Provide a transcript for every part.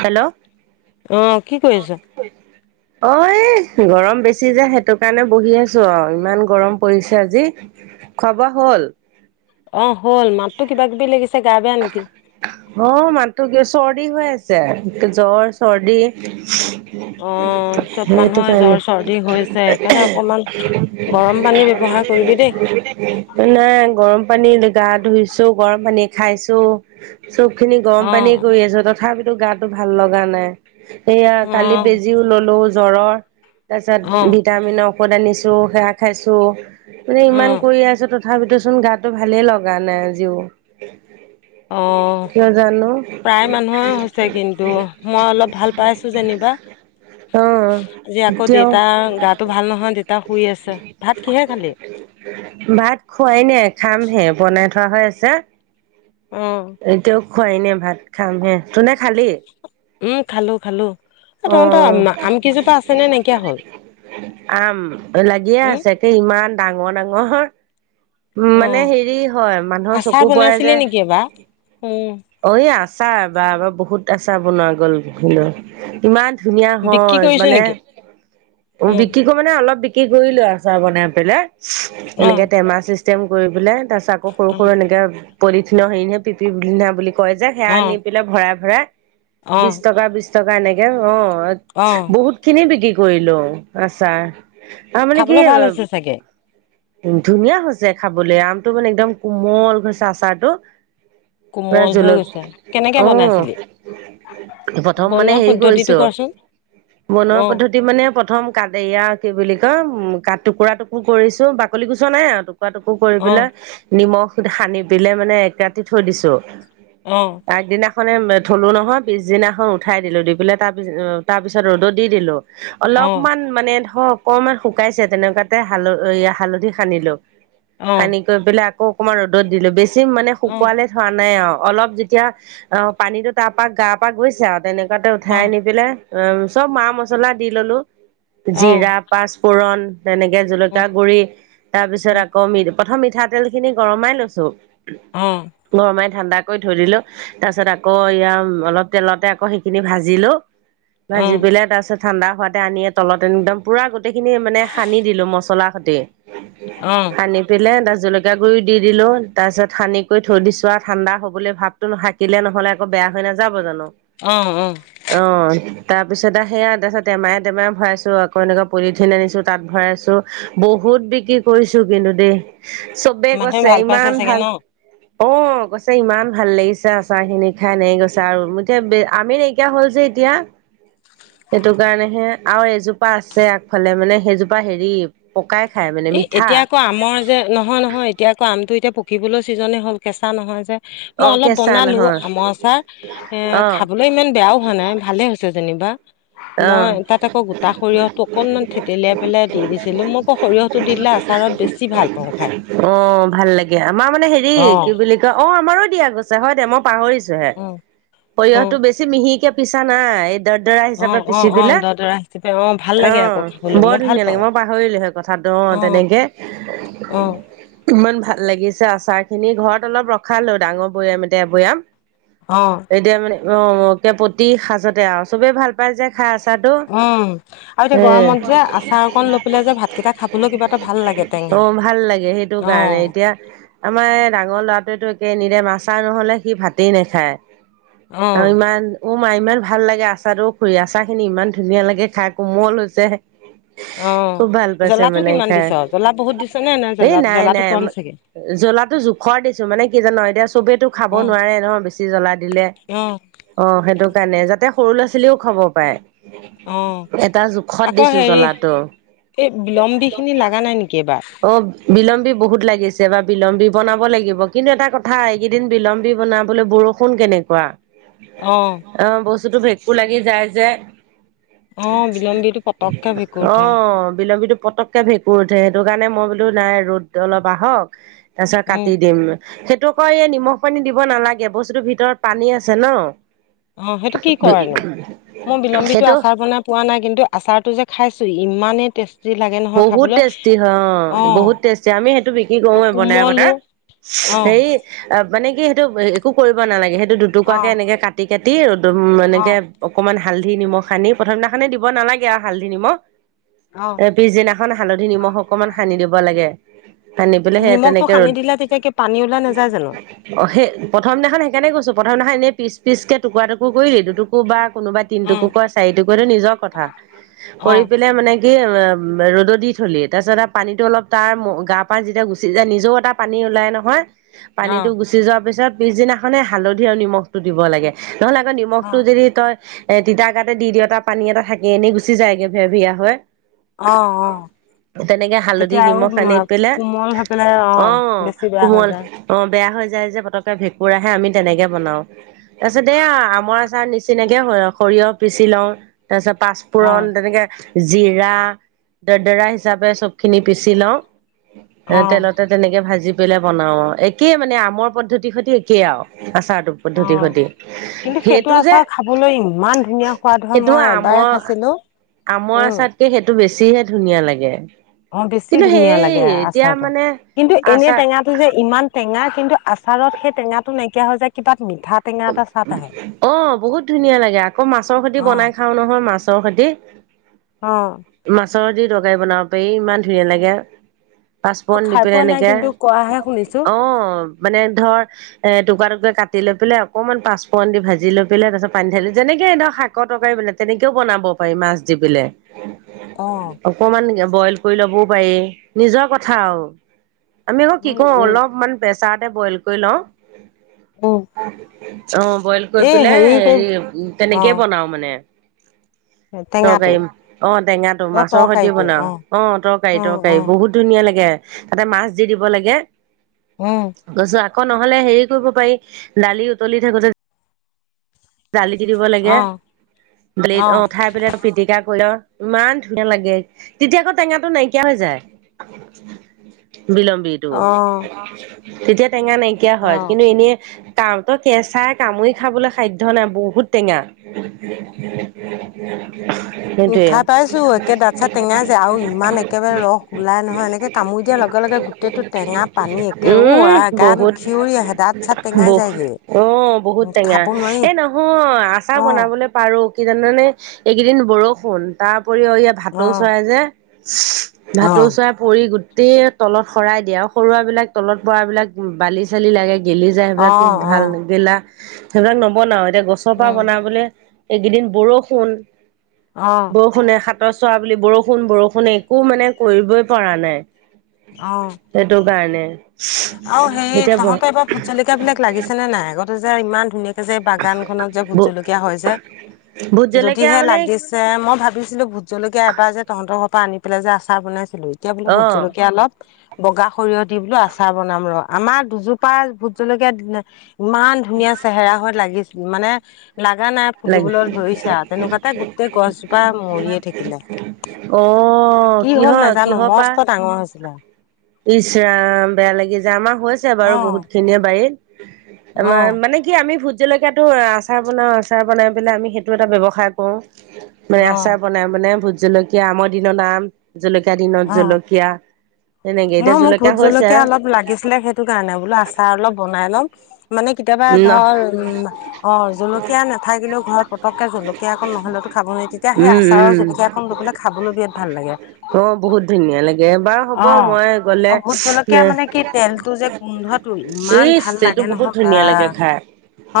Hello. অ', অ কি কৰি আছ এহ, গৰম বেছি যে, সেইটো কাৰণে বহি আছোঁ আৰু ইমান গৰম পৰিছে আজি। খোৱা-বোৱা হ'ল? অ' হ'ল। মাতটো কিবা-কিবি লাগিছে, গা বেয়া নেকি? অ', মাতটো কিয়, চৰ্দি হৈ আছে। জ্বৰ-চৰ্দি অ চব সেইটো মানুহৰ জ্বৰ কাৰণে [inaudible] চৰ্দি হৈছে সেইকাৰণে অকমান গৰম পানী ব্যৱহাৰ কৰিবি দেই নাই, গৰম পানী দি গা ধুইছোঁ, গৰম পানী খাইছোঁ চবখিনি গৰম অ পানীয়ে কৰি আছোঁ, তথাপিতো গাটো ভাল লগা নাই। সেইয়া অ কালি অ বেজিও ললো জ্বৰৰ তাৰপিছত ভিট ভিটামিনৰ ঔষধ আনিছো সেৱা খাইছোঁ মানে অ ইমান কৰি আছো তথ তথাপিতো চোন গাতটো ভালে লগা নাই আজিও। অ কিয় জানো। [inaudible] প্ৰায় মানুহৰে হৈছে কিন্তু মই অলপ ভাল পাইছো যেনিবা আজি আকৌ এতিয়াও দেউতা গাটো ভাল নহয়। দেউতা শুই আছে। ভাত কিহে খালি? ভাত খুৱাই নাই খামহে বনাই থোৱা হৈ আছে। অ'। এতিয়াও খোৱাই নাই ভাত খাম হে। তোহতে খালি? উম, খালোঁ খালোঁ। অ', নাইকিয়া হ'ল আম লাগিয়ে উম আছে। সে ইমান ডাঙৰ ডাঙৰ। উম মানে হেৰি হয় মানুহৰ অ'। চকু আচাৰ পৰে যে বনাইছিলি নেকি এইবাৰ? উম। অ', এই আচাৰ বা বহুত আচাৰ বনোৱা গ'ল বিভিন্ন। কিমান ধুনীয়া বিক্ৰী হয় কৰিছে মানে। নেকি? উম, বিক্ৰী মানে অলপ বিক্ৰী কৰিলো আচাৰ বনাই পেলাই। এনেকে অ', টেমা চিষ্টেম কৰি পেলাই। তাৰপিছ আকৌ সৰু সৰু অ', এনেকে পলিথিনৰ হেৰিনি পিপি বিন্ধা বুলি কয় যে সেয়া আনি অ', পেলাই ভৰাই ভৰাই বিশ অ', টকা বিশ টকা এনেকে অ', অ', বহুত খিনি বিক্ৰী কৰিলোঁ, আচাৰ। খাবলৈ ভাল হৈছে চাগে? উম, ধুনীয়া হৈছে খাবলে। আমটো মানে একদম কোমল হৈছে আচাৰটো। পোৰা কোমল হৈ জলক, গৈছে। কেনেকে অ', বনাইছিলি? প্ৰথম মানে বনোৱা হেৰি পদ্ধতিটো কৰিছোঁ। কচোন? বনোৱা অ', পদ্ধতি মানে প্ৰথম কাত এইয়া কি বুলি কয় উম, কা টুকুৰা টুকুৰ কৰিছোঁ বাকলি গুচোৱা নাই আও তো টুুকুৰা টুকুৰ কৰি পেলাই অ', নিমখ সানি দিলে মানে এক ৰাতি থৈ দিছোঁ। অ', আগ দিনা মানে থলো নহয় পিছদিনাখন উঠাই দিলো দি পেলাই তাৰ পিছ তাৰ পিছত ৰ'দত দি দিলোঁ অ', অলপমান মানে ধৰ অকমান শুকাইছে, তেনেকোৱাতে হাল এইয়া হাল ধি সানিলোঁ। অ', অ', সানি কৰি পেলাই আকৌ অকমান ৰ'দত দিলো। বেছি মানে অ', শুকোৱালে থোৱা নাই আৰু অলপ যেতিয়া অ' পানীতো তাৰ পৰা গাৰ পৰা গৈছে আৰু তেনে তাতে উঠাই অ', নি দিলে অ চব মা মছলা দি ললো অ', অ', জিৰা, পাঁচফোৰণ, তেনেকে অ', জলকীয়া গুড়ি তাৰ পিছত আকৌ মি প্ৰথম মিঠাতেল খিনি গৰমাই লৈছোঁ। অ, গৰমাই ঠাণ্ডা কৰি থৈ দিলোঁ। তাৰ পিছত আকৌ এয়া অলপ তেলতে আকৌ সেইখিনি ভাজিলোঁ। ন অ', যিবিলাক আছে ঠাণ্ডা হোৱাতে আনি তলত একদম পুৰা গোটেইখিনি মানে সানি দিলোঁ মছলা সৈতে অ', সানি পেলাই তাত জলকীয়া গুড়ি দি দিলোঁ তাৰপিছত সানিকৈ থৈ দিছোঁ আৰু ঠাণ্ডা হ'ব বুলি ভাব শাকিলে নহলে আকৌ বেয়া হৈ নাযাব জানো? অ, অ, অ, তাৰ পিছত সেয়া তাৰপিছত টেমাই টেমাইে ভৰাইছোঁ আকৌ এনেকুৱা পলিথিন আনিছোঁ তাত ভৰাইছোঁ। বহুত বিক্ৰী কৰিছোঁ কিন্তু দেই চবে মানুহে কৈছে ভাল পাইছে ইমান চাগে ভাল ন? অ, গৈছে ইমান ভাল লাগিছে আচাৰ খিনি খাই ন গৈছে আৰু এতিয়া আমি নেকি কিয় হ'ল যে এতিয়া। সেইটো কাৰণে হে আৰু এজোপা আছে আগফালে মানে সেইজোপা হেৰি পকাই খায়। এ এতিয়া আকৌ আমৰ যে নহয় নহয় এতিয়া আকৌ আমটো এতিয়া পকিবলৈ ছিজনেই হ'ল কেঁচা নহয় যে। মই অ', অলপ কেঁচা বনালো নহয় আমৰ আচাৰ এ অ', খাবলৈ ইমান বেয়াও হোৱা নাই ভালে হৈছে। হৈছে যেনিবা। মই অ'। তাত আকৌ গোটা সৰিয়হটো অকনমান থেতেলিয়াই পেলাই দি দিছিলো মই আকৌ সৰিয়হটো দি দিলে আচাৰত বেছি ভাল পাওঁ খাই অ', ভাল লাগে আমাৰ মানে হেৰি অ কি বুলি অ', আমাৰো দিয়া গৈছে। হয় দে, মই পাহৰিছো হে অ অ সৰিয়হটো বেছি। যে মিহিকে পিছা নাই এই দৰদৰা অ হিচাপে। অ পিচি অ দিলে দদৰা হিচাপে অ ভাল লাগে অ', আকৌ খাবলৈ মই বৰ ভাল ধুনীয়া লাগে পাওঁ মই পাহৰিলোহে কথাটো অ' তেনেকে। অ [unintelligible] ইমান ভাল লাগিছে, আচাৰ খিনি ঘৰত অলপ ৰখালো ডাঙৰ বৈয়াম এতিয়া এ বৈয়াম। অ'। এতিয়া মানে, অ' প্ৰতি সাঁজতে আৰু চবেই ভাল পাই যে খাই। চাদ। উম আৰু এতিয়া গৰমত যে আচাৰ অকণ লৈ পেলাই যে ভাতকেইটা খাবলৈ কিবা এটা ভাল লাগে টেঙা ত' ভাল লাগে সেইটো অ কাৰণে এতিয়া। আমাৰ এই ডাঙৰ ল'ৰাটোৱেতটো একে, এনিটাইম আচাৰ নহলে সি ভাতেই নাখায়। অ ইমান অ', মা ইমান ভাল লাগে আচাৰটোও ফুৰি আছা। আচাৰ খিনি ইমান ধুনীয়া লাগে খাই কোমল হৈছে। অ', খুব ভাল পাইছে জ্বলাটো মানে কিমান খাই দিছ জ্বলা বহুত দিছ নে নে, জ্বলা জ্বলাটো কম চাগে? জ্বলাাতো জোখৰ দিছো মানে কি জানো এতিয়া চবেইটো খাব নোৱাৰে নহয় বেছি জ্বলা দিলে। উম। অ', সেইটো কাৰণে যাতে সৰু ল'ৰা ছোৱালীও খাব পাৰে। অ', এটা জোখত আকৌ দিছো হেৰি জ্বলাটো। এই বিলম্বী খিনি লাগা নাই নেকি এইবাৰ? অ'। বিলম্বী বহুত লাগিছে বা বিলম্বী বনাব লাগিব, কিন্তু এটা কথা এইকেইদিন বিলম্বী বনাবলৈ বৰষুণ। শুন কেনেকুৱা অ বস্তুতটো ভেকু লাগি যায় যে। অ', বিলম্বীটো পতককে ভেঁকুৰ উঠে। অ', বিলম্বীটো পতক কে ভেঁকুৰ উঠে সেইটো কাৰণে মই বোলো নাই, ৰ'দ অলপ আহক তাৰ পিছত উম, কাটি দিম। সেইটো কৰি এই নিমখ পানী দিব নালাগে বস্তুতৰ ভিতৰত পানী আছে ন? অ', সেইটো কি কৰেনো মই বিলম্বিতটো সেইটো আচাৰ। বনোৱা নাই। কিন্তু আচাৰটো যে খাইছো ইমানেই টেষ্ট বহুত টেষ্টি হয় অ বহুত টেষ্টি আমি সেইটো বিক্ৰী কৰোৱে বনাই কোমলো বনাই। অ', সেই অ', মানে কি সেইটো একো কৰিব নালাগে, সেইটো দুটুকাকে অ', এনেকে কাটি কাটিদম এনেকে অ', অকমান হালধি, নিমখ আনি প্ৰথম দিনাখনে দিব নালাগে আৰু হালধি নিমখ অ'। এ, পিছদিনাখন হালধি নিমখ অকনমান সানি দিব লাগে। সানি পেলাই সেয়া নিমখটো তেনেকে সানি ৰ'দ দিলে তেতিয়া কি পানী ওলাই নাযায় জানো? অ', সেই প্ৰথম দিনাখন সেইকাৰণে‌ গইছো প্ৰথম দিনাখন এনেই পিচ-পিচ কে টুৰা টুুকুৰ কৰিল দুটুকু বা কোনোবা তিনটোকো অ', কয় চাৰিটোকটো নিজৰ কথা। ‌কৰি অ', পেলাই মানে কি? এ উ, ৰ'দত দি থলি। তাৰপিছত পানীতো অলপ তাৰ গা পা যেতিয়া গুচি যায় নিজেও এটা পানী ওলাই নহয়। পানীতটো অ', গুচি যোৱাৰ পিছত পিছদিনাখনে হালধি আৰু নিমখটো দিব লাগে। নহ'লে আকৌ নিমখটো অ'। যদি তই এ', তিতাঁ গাতে দিওঁতা পানী এটা থাকে এনেই গুচি যায়গে ভে‌-ভিয়া হয়। অ', অ'। তেনেকে হালধি তেতিয়া আৰু নিমখ উম সানি পেলাই, কোমল হৈ পেলাই অ', বেছি বেয়া হৈ কোমল যায় অ', বেয়া হৈ যায় যে পতকে ভেঁকুৰ আহে আমি তেনেকে বনাও। তাৰপিছত দেইয়া আমৰ আচাৰ নিচিনাকে সৰিয়হ পিচি লওঁ তাৰপিছত পাচ অ পুৰণ তেনেকে জিৰা দৰদৰা হিচাপে চবখিনি পিচি লওঁ। অ এ', তেলতে তেনেকে ভাজি পেলাই বনাও আৰু একেই মানে আমৰ পদ্ধতিৰ সৈতে একেই আৰু আচাৰটো অ পদ্ধতিৰ সৈতে। কিন্তু সেইটো যে আচাৰ খাবলৈ ইমান ধুনীয়া সোৱাদ হয় সেইটো মই এবাৰ আমৰ খাইছিলো আমৰ উম আচাতকে সেইটো বেছিহে ধুনীয়া লাগে। অ', বেছি কিন্তু ধুনীয়া সেই লাগে এতিয়া আচাৰটো। মানে ‌ কিন্তু এনে আচাৰ টেঙা যে ইমান টেঙা। কিন্তু আচাৰত সেই টেঙাটো নাইকিয়া হয় যে কিবা মিঠাত অ', বহুত ধুনীয়া লাগে। আকৌ মাছৰ সৈতি অ বনাই খাও নহয় মাছৰ সৈতি অ', মাছৰ সতি তৰকাৰী বনাব পাৰি। ইমান ধুনীয়া লাগে। মই পাঁচপুৰণ দি খাই পিনে পোৱা নাই এনেকে। কিন্তু কোৱাহে শুনিছো অ', মানে ধৰ এ', টুকুৰা-টুকুৰা কাটি লৈ পেলাই অকণমান পাঁচপুৰণ দি ভাজি লৈ পেলাই তাৰপিছত পানী ধালি। ‌‌ যেনেকৈ এ' ধক শাকৰ তৰকাৰী বানাই তেনেকেও বনাব পাৰি মাছ দি পেলে অ', অকমান বইল কৰি ল'বও পাৰি। নিজৰ কথা আৰু আমি আকৌ কি উম কো উম অলপমান প্ৰেছাৰতে বইল কৰি লওঁ। অ', অ', বইল কৰি পেলাই কৰি হে অ তেনেকেই বনাও মানে। টেঙাটো তৰকাৰী অ', টেঙা টো অ মাছৰ সৈতে তৰকাৰীটো বনাও অ', অ তৰকাৰী, অ তৰকাৰী বহুত ধুনীয়া লাগে। তাতে মাছ দি দিব লাগে। অ গছো আকৌ নহ'লে হেৰি কৰিব পাৰি। দালি উতলি থাকোতে দালি দি দিব লাগে অ', বলে অ', উ', খাই পেলাই পিটিকা কৰি। ইমান ধুনীয়া লাগে। ‌তেতিয়া আকৌ টেঙাটো নাইকিয়া হৈ যায়। বিলম্বীটো। অ'। ‌ তেতিয়া টেঙা নাইকিয়া হয়। অ'। কিন্তু এনেই কাম তই কেঁচাই কামুৰি খাবলৈ সাধ্য নাই বহুত টেঙা। উম, হেটোৱে খাই পাইছোঁ, একে দাঁত চাত টেঙাই যায় আৰু ইমান একেবাৰে ৰস ওলাই নহয়। ‌‌ এনেকৈ কামুৰি দিয়াৰ লগে লগে গোটেইটো টেঙা পানী একে ঔ-আই গা খিঞৰি আহে। দাঁত চাত টেঙাই বহু যায়গে। অ', বহুত উম, টেঙা খাব নোৱাৰি, এই নহয় আচাৰ অ', বনাবলৈ পাৰো। কি জানানে এইকেইদিন বৰষুণ তাৰ উপৰিও ইয়াত ভাটৌ অ', চৰাই যে ভাটৌ অ', চৰাই কৰি গোটেই তলত শৰাই দিয়ে আৰু তলত বিলাক তলত পৰা বিলাক বালি চালি লাগে গেলি যায়। সেইবিলাকো অ', ভাল অ'। গেলা সেইবিলাক নবনাও। এতিয়া গছৰ পৰা উম। বনাবলে এইকেইদিন বৰষুণ। অ', বৰষুণে সাত সাত চোৱা বুলি বৰষুণ বৰষুণ একো মানে কৰিবই পৰা নাই অ এইটো কাৰণে আৰু হেই এতিয়া ব তহঁতৰ এইবাৰ ভোট জলকীয়া বিলাক লাগিছে নে নাই আগত যে ইমান ধুনীয়াকে যে বাগান খনত যে ভোট জলকীয়া হয় যে ভোট জলকীয়া যদিহে মানে লাগি যে মই ভাবিছিলো ভোট জলকীয়া এবাৰ যে তহতৰ পৰা আনি পেলাই যে আচাৰ বনাইছিলো এতিয়া বোলো ভোট অ' জলকীয়া অলপ বগা সৰিয়হ দি বোলো আ আচাৰ বনাম ৰহ আমাৰ দুজোপা ভোট জলকীয়া ইমান ধুনীয়া চেহেৰা হৈ লাগিছে মানে লাগা নাই লাগে ফুলিবলৈ ধৰিছে আৰু তেনেকুৱাতে গোটেই গছজোপা মৰিয়ে থাকিলে অ কি হ'ল কিহৰ নাজানো কিহৰ পা মস্ত ডাঙৰ হৈছিলে ইচ ৰাম বেয়া লাগি যায় আমাৰ হৈছে অ বাৰু বহুত খিনিয়ে বাৰীত অ আমৰ মানে কি আমি ভোট জলকীয়াতো আচাৰ বনোৱা আছে আচাৰ বনাই পেলাই আমি সেইটো এটা ব্যৱসায় কৰোঁ মানে অ আচাৰ বনাই মানে ভোট জলকীয়া আমৰ দিনত আম জলকীয়া দিনত জলকীয়া তেনেকে ন এতিয়া মোক ভোট হৈছে, জলকীয়া অলপ লাগিছিলে সেইটো কাৰণে বোলো আচাৰ অলপ বনাই ললপ মানে কেতিয়াবা ন ধৰ উম অ জলকীয়া নাথাকিলেও ঘৰত পতককে জলকীয়া অকৌ নহ'লেতো খাব নো তেতিয়া সেই উম, আচাৰৰ উম। জলকীয়াকন লবলে খাবলৈ বিৰাট ভাল লাগে অ', বহুত ধুনীয়া লাগে, বাৰু হ'ব অ মই গ'লে অ ভোট জলকীয়া মানে কি তেলটো যে গোন্ধটো ইমান ভাল লাগে নহয় বা ধুনীয়া লাগে খাই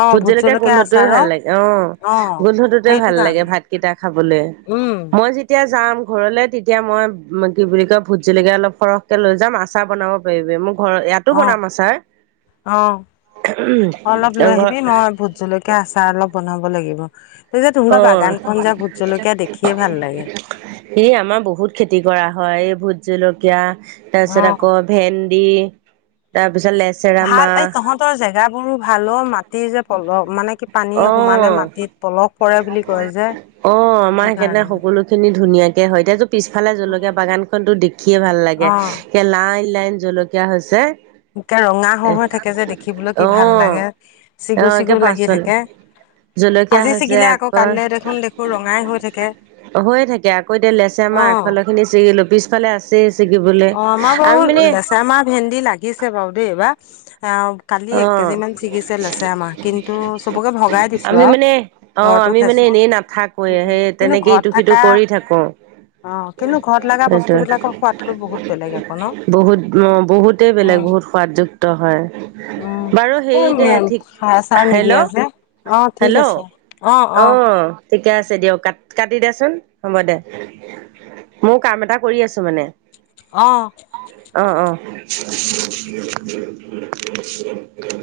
অ ভুট ভোট জিলকীয়া জলকীয়া গোন্ধটোৱে আচাৰৰ ভাল লাগে অ অ গোন্ধটোতে সেইটো ভাল লাগে কাৰণে ভাত কেইটা খাবলে, উম মই যে তিয়া যাম ঘৰলৈ, তেতিয়া মই কি বুলি কয় ভোত জলকীয়া অলপ সৰহকে লৈ যাম আচাৰ বনাব পাৰিবি। মোক ঘৰৰ ইয়াতো অ বনাম আছাৰ। অ' অলপ লৈ ঘৰত আহিবি মই ভোট জলক কীয়া আচাৰ অলপ বনাব লাগিব। তাৰ পিছত তোহোতৰ অ', বাগান খন যে ভোট জলকীয়া দেখিয়ে ভাল লাগে। ই আমাৰ বহুত খেতি কৰা হয়। এই ভোট জলকীয়া, তাৰ পিছত আকৌ ভেন্দি, তাৰ পিছত লেচ ভাল এই তহঁতৰ জেগাবোৰো ভালো, মাট টি যে পলস মানে কি পানীয়ে সোমালে অ', মাটিত পলস পৰে বুলি কয় যে অ' আমাৰ সেইটো হেই কাৰনে কাৰণে। সকলো খিনি ধুনীয়াকে হয়। এতিয়াটো পিছফালে জলকীয়া বাগানখনটো দেখিয়ে ভাল লাগে। অ', একে লাইন লাইন জলকীয়া হৈছে। একে ৰঙা অ হৈ হৈ থাকে যে দেখিবলৈ কি ভাল লাগে। চিগু অ' একে চিগু পাছ লাগি ফালে। থাকে। জলকীয়া আজি হৈছে ছিগিলে আকৌ কালিলৈ দেখোন দেখো ৰঙাই হৈ থাকে। হৈয়ে থাকে আকৌ, এটিয়া লেচেৰা মাহ আগ অ'। ফালৰ খিনি চিঙিলো, পিছফালে আছে ছি ছিগিবলে, অ আমি বাৰু মানে লেচেৰা আমাৰ ভেন্দি লাগিছে বাৰু দেই এইবাৰ, অ' কালি অ এক কেজিমান ছিগিছে লেচেৰা মাহ, কিন্তু চবকে ভগাই দিছোঁ আমি আৰু। মানে অ ঘৰতো আমি মানে খাইছো। এনেই নাথাকোৱে সেই কিন্তু তেনেকে ঘৰত ইটো সিটো থকা কৰি থাকো অ' কিন্তু ঘৰত লগা বস্তু সেইটোৱে বিলাকৰ সোৱাদটো বহু বহুত অ' বহুতেই বেলেগ উম বহুত সোৱাদযুক্ত হয়। বাৰু হেৰি উম দে ঠিক সাৰ চাৰ নিদিয়া হেল্ল' যে, অ' ঠিক হেল্ল' আছে। অ' অ'। ঠিকে আছে দিয়ক, কাট কাটি দে চোন হ'ব দে। মোৰ কাম এটা কৰি আছো মানে। অ'। অ' অ'।